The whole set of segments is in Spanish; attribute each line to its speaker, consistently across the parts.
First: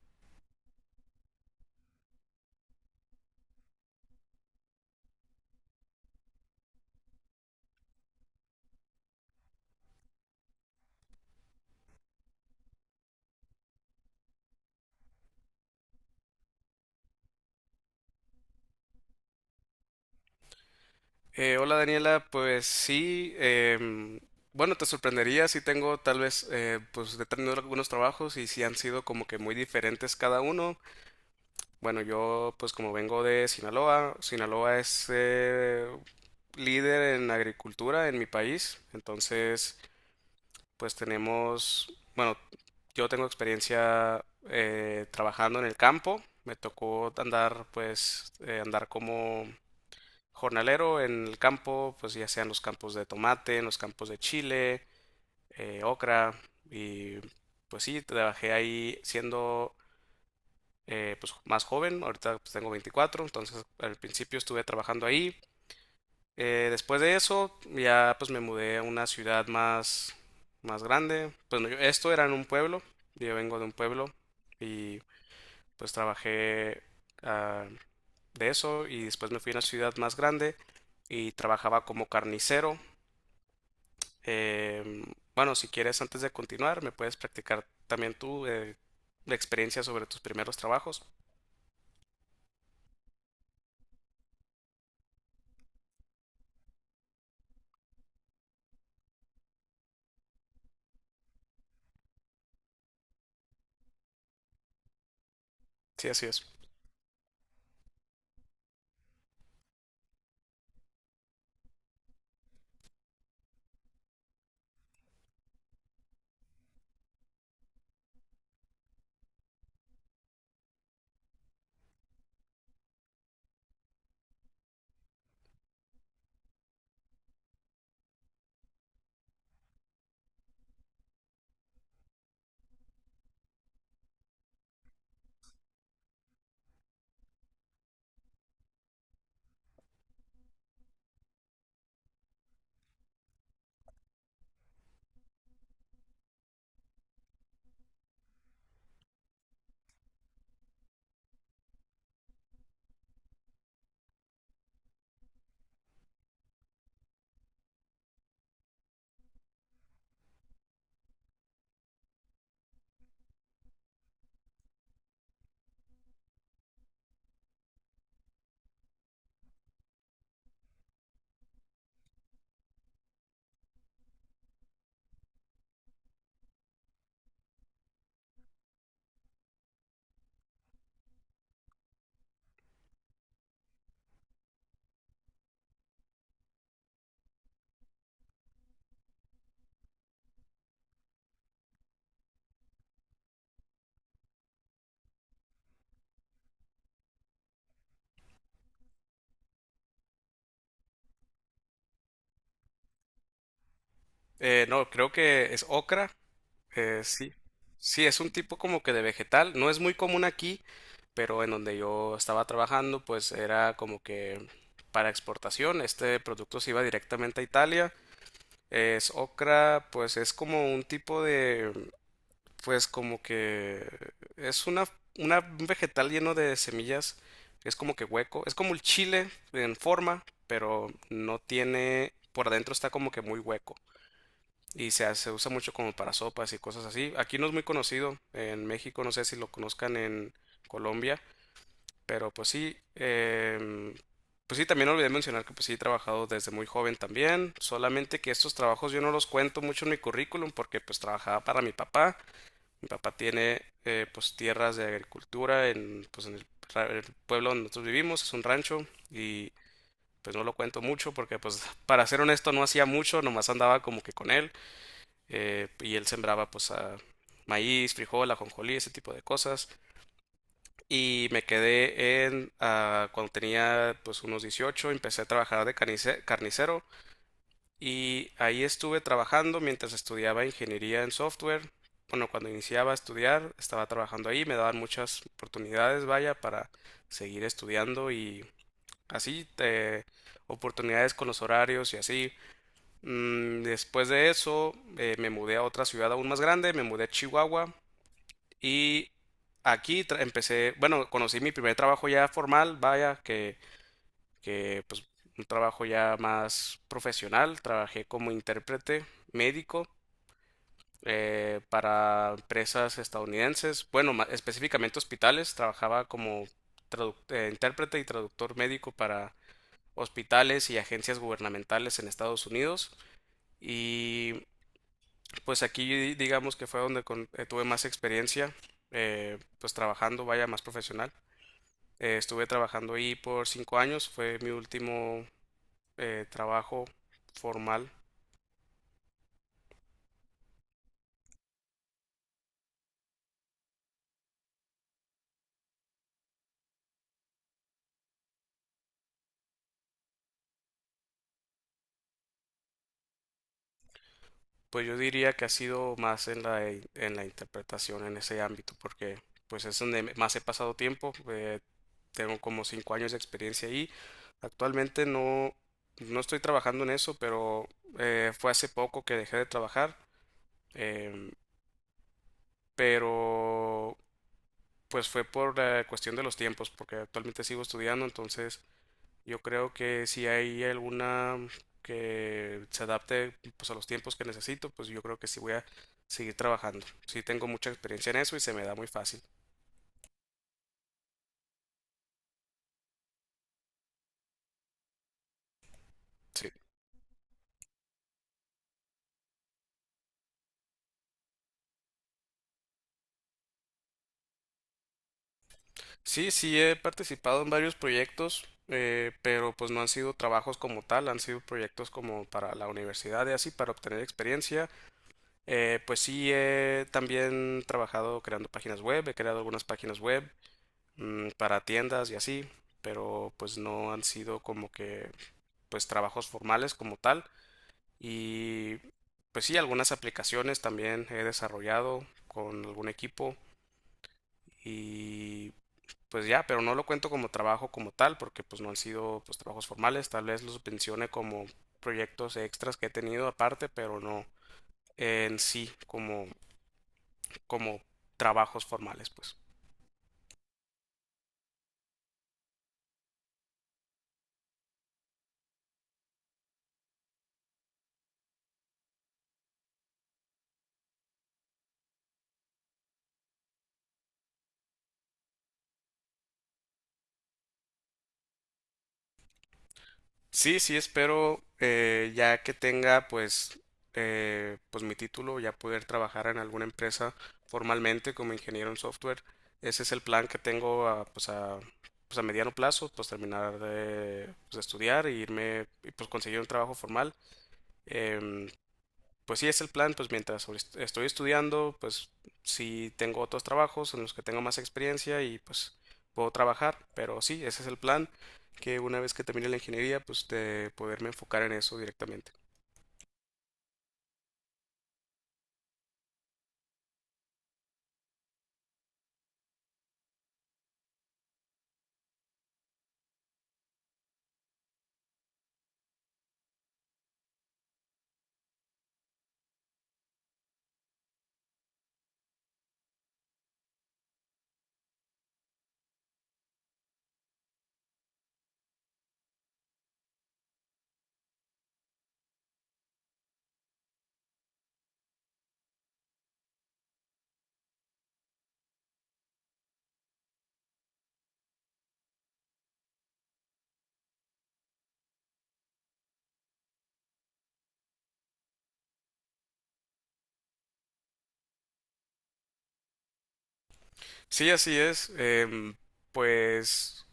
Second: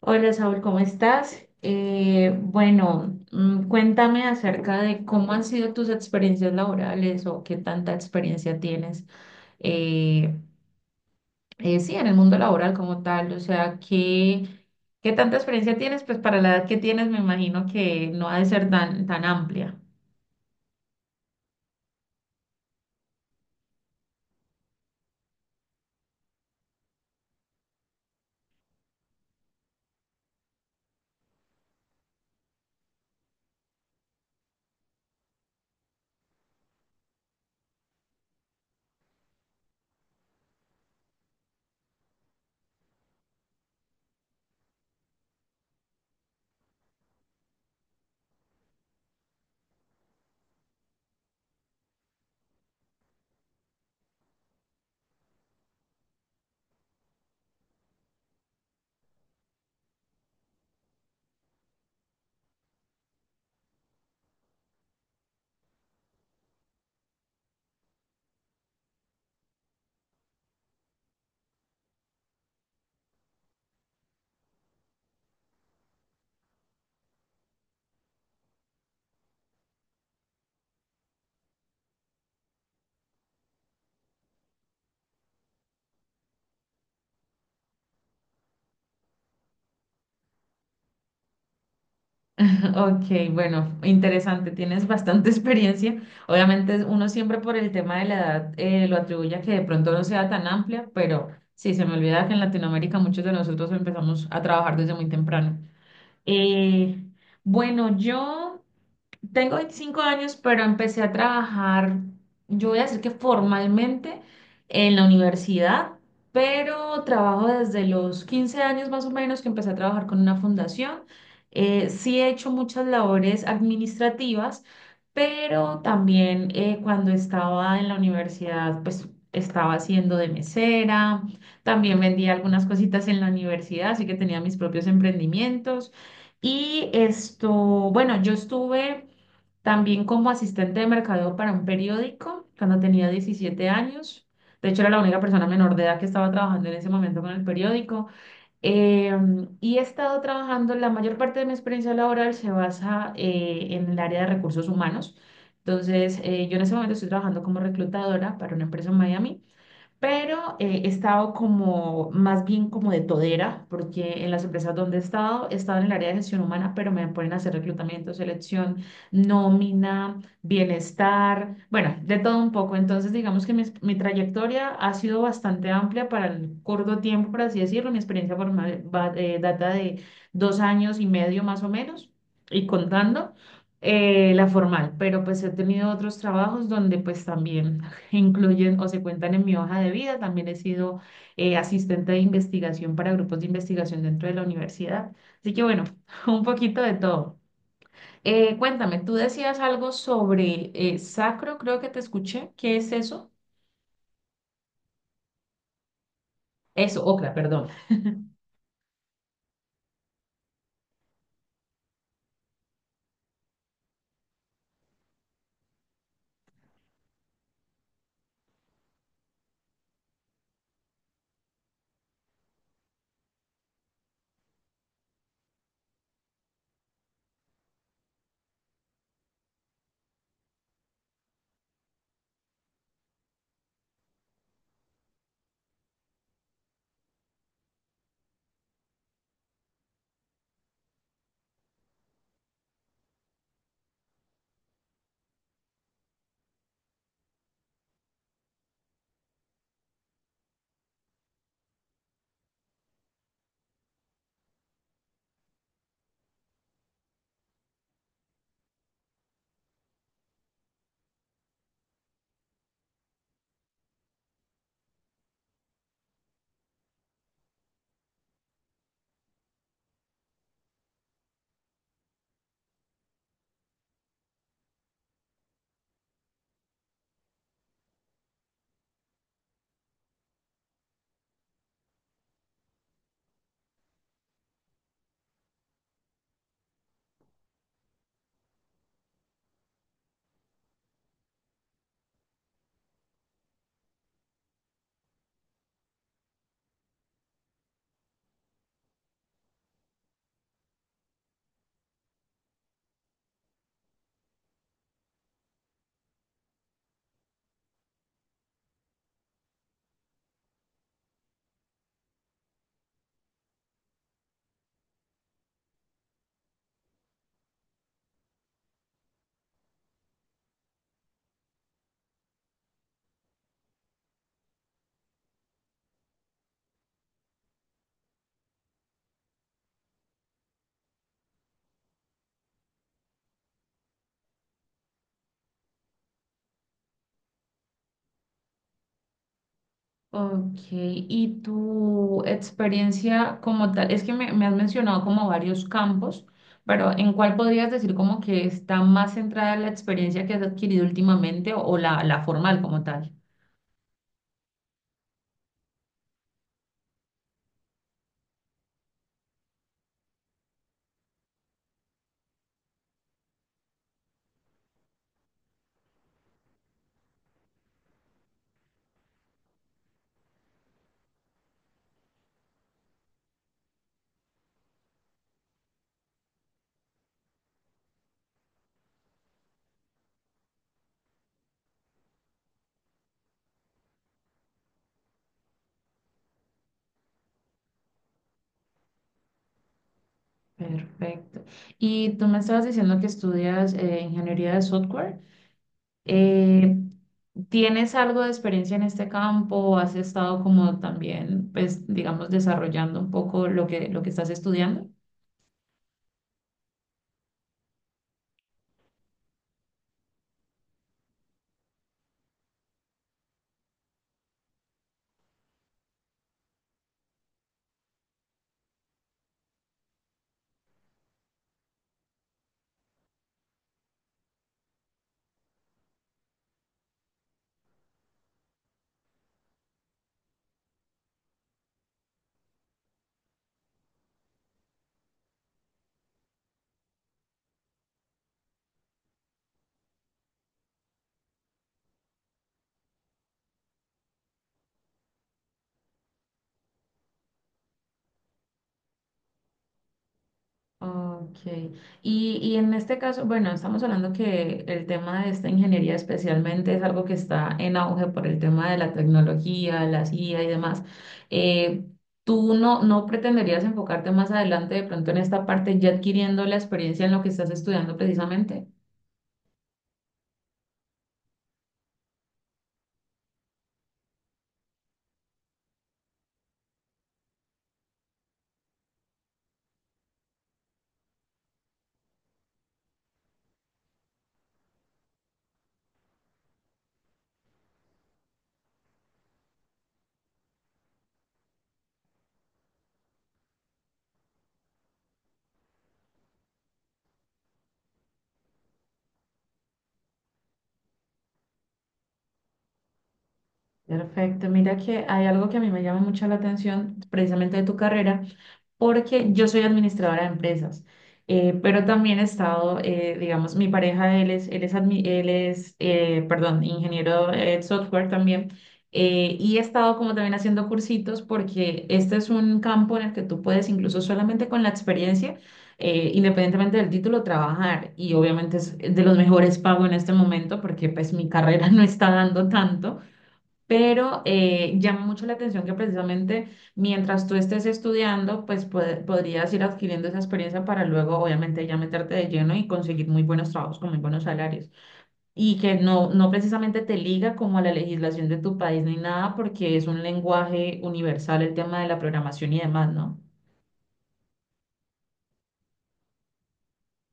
Speaker 1: Hola Saúl, ¿cómo estás? Bueno, cuéntame acerca de cómo han sido tus experiencias laborales o qué tanta experiencia tienes, eh, sí, en el mundo laboral como tal, o sea, ¿qué tanta experiencia tienes? Pues para la edad que tienes me imagino que no ha de ser tan, tan amplia.
Speaker 2: Hola Daniela, pues sí, bueno, te sorprendería si tengo tal vez, pues he tenido algunos trabajos y si han sido como que muy diferentes cada uno. Bueno, yo pues como vengo de Sinaloa. Sinaloa es líder en agricultura en mi país, entonces pues tenemos, bueno, yo tengo experiencia trabajando en el campo. Me tocó andar pues andar como jornalero en el campo, pues ya sean los campos de tomate, en los campos de chile, ocra, y pues sí, trabajé ahí siendo pues más joven. Ahorita pues, tengo 24, entonces al principio estuve trabajando ahí. Después de eso, ya pues me mudé a una ciudad más, más grande. Pues no, esto era en un pueblo, yo vengo de un pueblo y pues trabajé ah, de eso, y después me fui a una ciudad más grande y trabajaba como carnicero. Em, bueno, si quieres, antes de continuar, me puedes practicar también tú la experiencia sobre tus primeros trabajos.
Speaker 1: Ok, bueno, interesante, tienes bastante experiencia. Obviamente uno siempre por el tema de la edad lo atribuye a que de pronto no sea tan amplia, pero sí, se me olvida que en Latinoamérica muchos de nosotros empezamos a trabajar desde muy temprano.
Speaker 2: Sí, así es.
Speaker 1: Eh, bueno, yo tengo 25 años, pero empecé a trabajar, yo voy a decir que formalmente en la universidad, pero trabajo desde los 15 años más o menos que empecé a trabajar con una fundación. Sí he hecho muchas labores administrativas, pero también cuando estaba en la universidad, pues estaba haciendo de mesera, también vendía algunas cositas en la universidad, así que tenía mis propios emprendimientos. Y esto, bueno, yo estuve. También como asistente de mercadeo para un periódico cuando tenía 17 años. De hecho, era la única persona menor de edad que estaba trabajando en ese momento con el periódico. Y he estado trabajando, la mayor parte de mi experiencia laboral se basa en el área de recursos humanos. Entonces, yo en ese momento estoy trabajando como reclutadora para una empresa en Miami, pero he estado como más bien como de todera, porque en las empresas donde he estado en el área de gestión humana, pero me ponen a hacer reclutamiento, selección, nómina, bienestar, bueno, de todo un poco. Entonces, digamos que mi trayectoria ha sido bastante amplia para el corto tiempo, por así decirlo. Mi experiencia formal data de 2 años y medio más o menos, y contando la formal, pero pues he tenido otros trabajos donde pues también incluyen o se cuentan en mi hoja de vida. También he sido asistente de investigación para grupos de investigación dentro de la universidad. Así que bueno, un poquito de todo. Cuéntame, tú decías algo sobre sacro, creo que te escuché. ¿Qué es eso?
Speaker 2: No, creo que es ocra.
Speaker 1: Eso,
Speaker 2: Sí.
Speaker 1: ocra, perdón.
Speaker 2: Sí, es un tipo como que de vegetal. No es muy común aquí, pero en donde yo estaba trabajando, pues era como que para exportación. Este producto se iba directamente a Italia. Es ocra. Pues es como un tipo de, pues como que, es una, un vegetal lleno de semillas, es como que hueco, es como el chile en forma, pero no tiene, por adentro está como que muy hueco y se, se usa mucho como para sopas y cosas así. Aquí no es muy conocido, en México, no sé si lo conozcan en Colombia, pero pues sí, pues sí, también olvidé mencionar que pues sí he trabajado desde muy joven también, solamente que estos trabajos yo no los cuento mucho en mi currículum porque pues trabajaba para mi papá. Mi papá tiene pues tierras de agricultura en, pues, en el, el pueblo donde nosotros vivimos, es un rancho, y pues no lo cuento mucho porque pues para ser honesto no hacía mucho, nomás andaba como que con él, y él sembraba pues maíz, frijol, ajonjolí, ese tipo de cosas. Y me quedé en cuando tenía pues unos 18, empecé a trabajar de carnicero y ahí estuve trabajando mientras estudiaba ingeniería en software. Bueno, cuando iniciaba a estudiar, estaba trabajando ahí, me daban muchas oportunidades, vaya, para seguir estudiando y así, oportunidades con los horarios y así. Después de eso, me mudé a otra ciudad aún más grande, me mudé a Chihuahua, y aquí empecé, bueno, conocí mi primer trabajo ya formal, vaya, que pues un trabajo ya más profesional. Trabajé como intérprete médico para empresas estadounidenses, bueno, específicamente hospitales. Trabajaba como intérprete y traductor médico para hospitales y agencias gubernamentales en Estados Unidos, y pues aquí digamos que fue donde tuve más experiencia, pues trabajando, vaya, más profesional. Estuve trabajando ahí por 5 años, fue mi último trabajo formal.
Speaker 1: Ok, y tu experiencia como tal, es que me has mencionado como varios campos, pero ¿en cuál podrías decir como que está más centrada la experiencia que has adquirido últimamente o la formal como tal?
Speaker 2: Pues yo diría que ha sido más en la, en la interpretación, en ese ámbito, porque pues es donde más he pasado tiempo. Tengo como 5 años de experiencia ahí. Actualmente no, no estoy trabajando en eso, pero fue hace poco que dejé de trabajar. em, pero pues fue por la cuestión de los tiempos, porque actualmente sigo estudiando, entonces yo creo que si hay alguna que se adapte pues a los tiempos que necesito, pues yo creo que sí voy a seguir trabajando. Sí tengo mucha experiencia en eso y se me da muy fácil.
Speaker 1: Perfecto. Y tú me estabas diciendo que estudias ingeniería de software.
Speaker 2: Sí.
Speaker 1: Eh, ¿Tienes algo de experiencia en este campo? ¿O has estado como también, pues, digamos, desarrollando un poco lo que estás estudiando?
Speaker 2: Sí, sí he participado en varios proyectos, pero pues no han sido trabajos como tal, han sido proyectos como para la universidad y así, para obtener experiencia. Pues sí he también trabajado creando páginas web, he creado algunas páginas web, para tiendas y así, pero pues no han sido como que pues trabajos formales como tal, y pues sí, algunas aplicaciones también he desarrollado con algún equipo, y pues ya, pero no lo cuento como trabajo como tal porque pues no han sido pues trabajos formales. Tal vez los mencione como proyectos extras que he tenido aparte, pero no en sí como como trabajos formales, pues.
Speaker 1: Ok. Y en este caso, bueno, estamos hablando que el tema de esta ingeniería especialmente es algo que está en auge por el tema de la tecnología, la IA y demás. Eh, ¿Tú no pretenderías enfocarte más adelante de pronto en esta parte ya adquiriendo la experiencia en lo que estás estudiando precisamente?
Speaker 2: Sí, sí, espero ya que tenga pues, pues mi título, ya poder trabajar en alguna empresa formalmente como ingeniero en software. Ese es el plan que tengo a, pues a, pues a mediano plazo, pues terminar de, pues, de estudiar e irme y pues conseguir un trabajo formal. Em, pues sí es el plan, pues mientras estoy estudiando, pues sí tengo otros trabajos en los que tengo más experiencia y pues puedo trabajar, pero sí, ese es el plan, que una vez que termine la ingeniería, pues de poderme enfocar en eso directamente.
Speaker 1: Perfecto, mira que hay algo que a mí me llama mucho la atención precisamente de tu carrera porque yo soy administradora de empresas, pero también he estado, digamos, mi pareja, él es perdón, ingeniero de software también, y he estado como también haciendo cursitos porque este es un campo en el que tú puedes incluso solamente con la experiencia, independientemente del título, trabajar y obviamente es de los mejores pagos en este momento porque pues mi carrera no está dando tanto. Pero llama mucho la atención que precisamente mientras tú estés estudiando, pues podrías ir adquiriendo esa experiencia para luego, obviamente, ya meterte de lleno y conseguir muy buenos trabajos con muy buenos salarios. Y que no precisamente te liga como a la legislación de tu país ni nada, porque es un lenguaje universal el tema de la programación y demás, ¿no?
Speaker 2: Sí, así es, pues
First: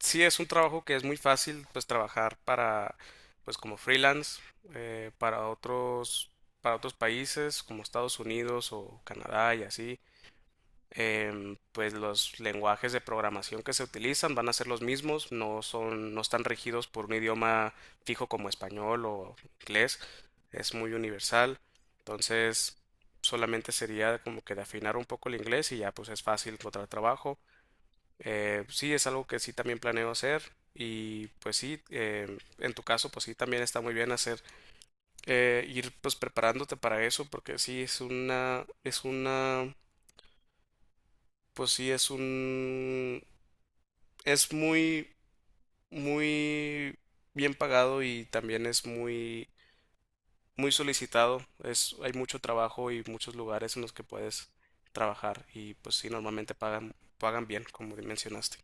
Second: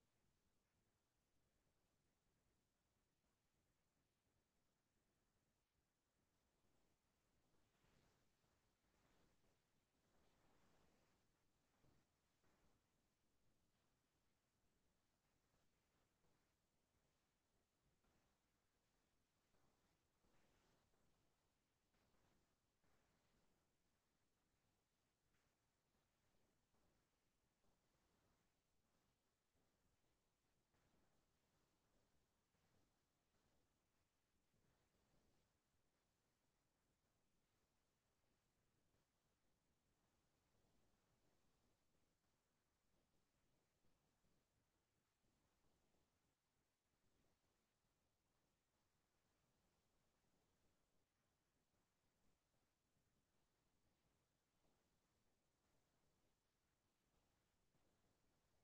Speaker 2: sí es un trabajo que es muy fácil, pues trabajar para, pues como freelance, eh, para otros, para otros países como Estados Unidos o Canadá y así. Pues los lenguajes de programación que se utilizan van a ser los mismos, no son, no están regidos por un idioma fijo como español o inglés, es muy universal, entonces solamente sería como que de afinar un poco el inglés y ya pues es fácil encontrar trabajo. Sí, es algo que sí también planeo hacer, y pues sí, en tu caso pues sí también está muy bien hacer, ir pues preparándote para eso, porque sí es una, es una, pues sí es un, es muy, muy bien pagado, y también es muy, muy solicitado. Es, hay mucho trabajo y muchos lugares en los que puedes trabajar y pues sí, normalmente pagan, pagan bien, como mencionaste.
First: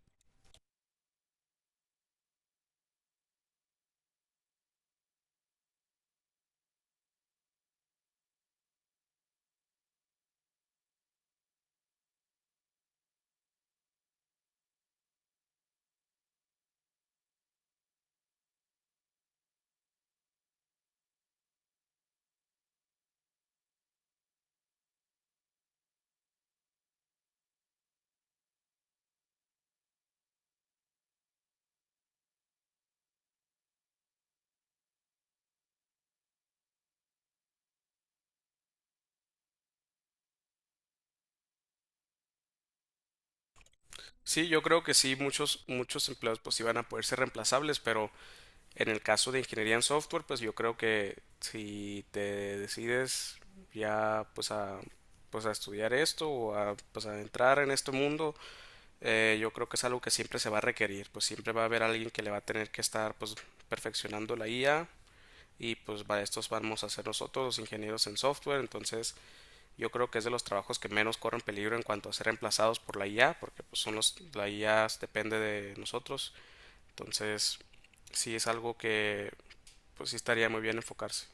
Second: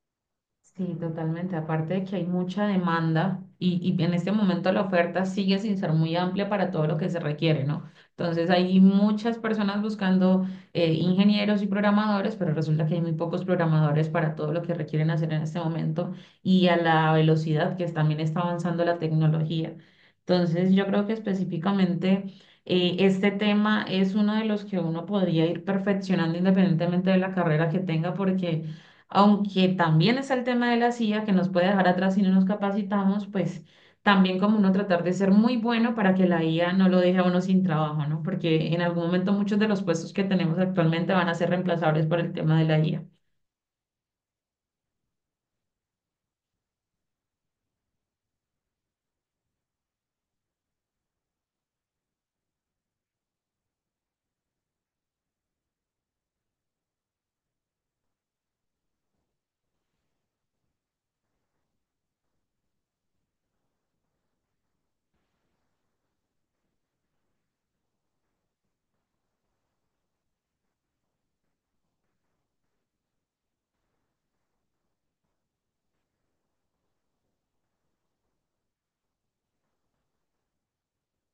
Speaker 1: Sí, totalmente. Aparte de que hay mucha demanda y en este momento la oferta sigue sin ser muy amplia para todo lo que se requiere, ¿no? Entonces hay muchas personas buscando ingenieros y programadores, pero resulta que hay muy pocos programadores para todo lo que requieren hacer en este momento y a la velocidad que también está avanzando la tecnología. Entonces yo creo que específicamente este tema es uno de los que uno podría ir perfeccionando independientemente de la carrera que tenga porque aunque también es el tema de la CIA que nos puede dejar atrás si no nos capacitamos, pues también como uno tratar de ser muy bueno para que la IA no lo deje a uno sin trabajo, ¿no? Porque en algún momento muchos de los puestos que tenemos actualmente van a ser reemplazables por el tema de la IA.
Speaker 2: Sí, yo creo que sí, muchos empleos pues iban a poder ser reemplazables, pero en el caso de ingeniería en software, pues yo creo que si te decides ya pues a, pues a estudiar esto o a, pues a entrar en este mundo, yo creo que es algo que siempre se va a requerir, pues siempre va a haber alguien que le va a tener que estar pues perfeccionando la IA, y pues para estos vamos a ser nosotros los ingenieros en software, entonces yo creo que es de los trabajos que menos corren peligro en cuanto a ser reemplazados por la IA, porque pues son los, la IA depende de nosotros, entonces sí es algo que pues sí estaría muy bien enfocarse.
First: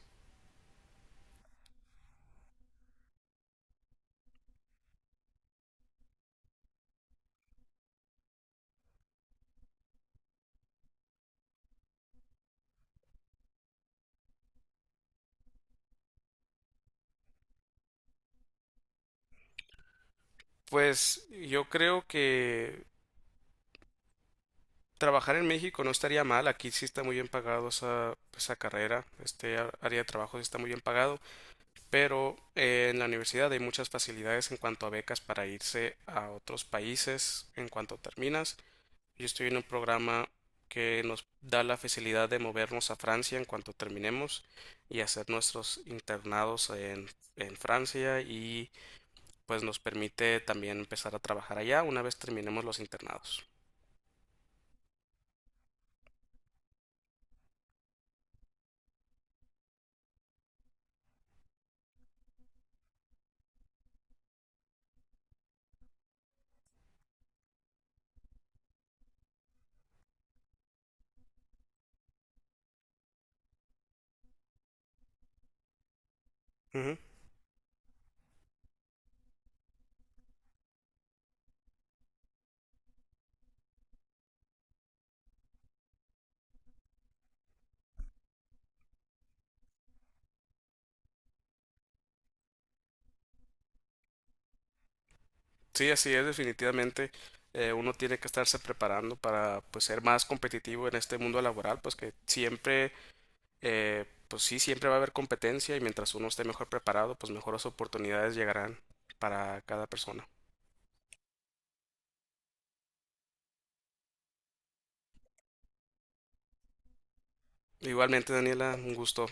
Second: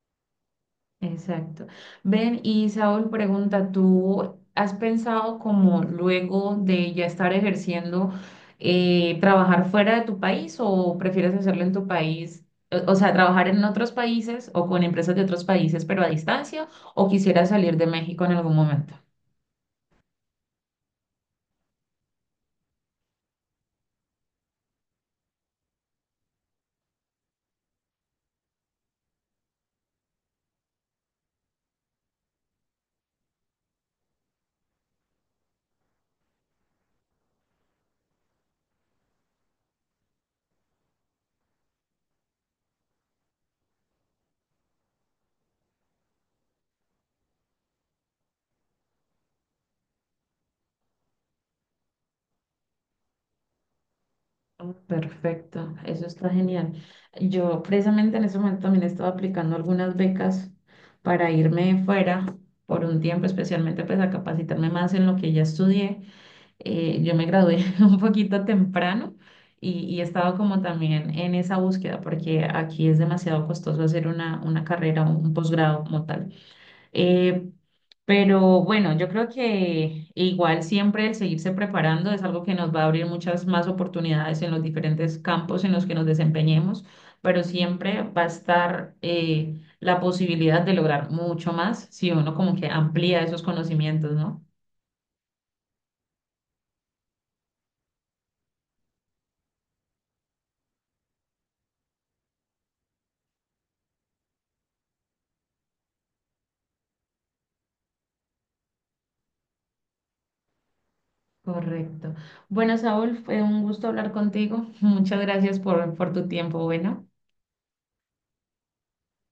Speaker 1: Exacto. Ven, y Saúl pregunta, ¿tú has pensado como luego de ya estar ejerciendo, trabajar fuera de tu país o prefieres hacerlo en tu país? O sea, trabajar en otros países o con empresas de otros países, pero a distancia, o quisieras salir de México en algún momento.
Speaker 2: Pues yo creo que trabajar en México no estaría mal, aquí sí está muy bien pagado esa, esa carrera, este área de trabajo sí está muy bien pagado. Pero en la universidad hay muchas facilidades en cuanto a becas para irse a otros países en cuanto terminas. Yo estoy en un programa que nos da la facilidad de movernos a Francia en cuanto terminemos y hacer nuestros internados en Francia, y pues nos permite también empezar a trabajar allá una vez terminemos los internados.
Speaker 1: Oh, perfecto, eso está genial. Yo precisamente en ese momento también estaba aplicando algunas becas para irme fuera por un tiempo, especialmente pues a capacitarme más en lo que ya estudié. Eh, yo me gradué un poquito temprano y he estado como también en esa búsqueda porque aquí es demasiado costoso hacer una carrera, un posgrado como tal.
Speaker 2: Ujú.
Speaker 1: Eh, pero bueno, yo creo que igual siempre el seguirse preparando es algo que nos va a abrir muchas más oportunidades en los diferentes campos en los que nos desempeñemos, pero siempre va a estar la posibilidad de lograr mucho más si uno como que amplía esos conocimientos, ¿no?
Speaker 2: Sí, así es, definitivamente. Uno tiene que estarse preparando para pues ser más competitivo en este mundo laboral, pues que siempre pues sí, siempre va a haber competencia, y mientras uno esté mejor preparado, pues mejores oportunidades llegarán para cada persona.
Speaker 1: Correcto. Bueno, Saúl, fue un gusto hablar contigo. Muchas gracias por tu tiempo. Bueno.
Speaker 2: Igualmente, Daniela, un gusto.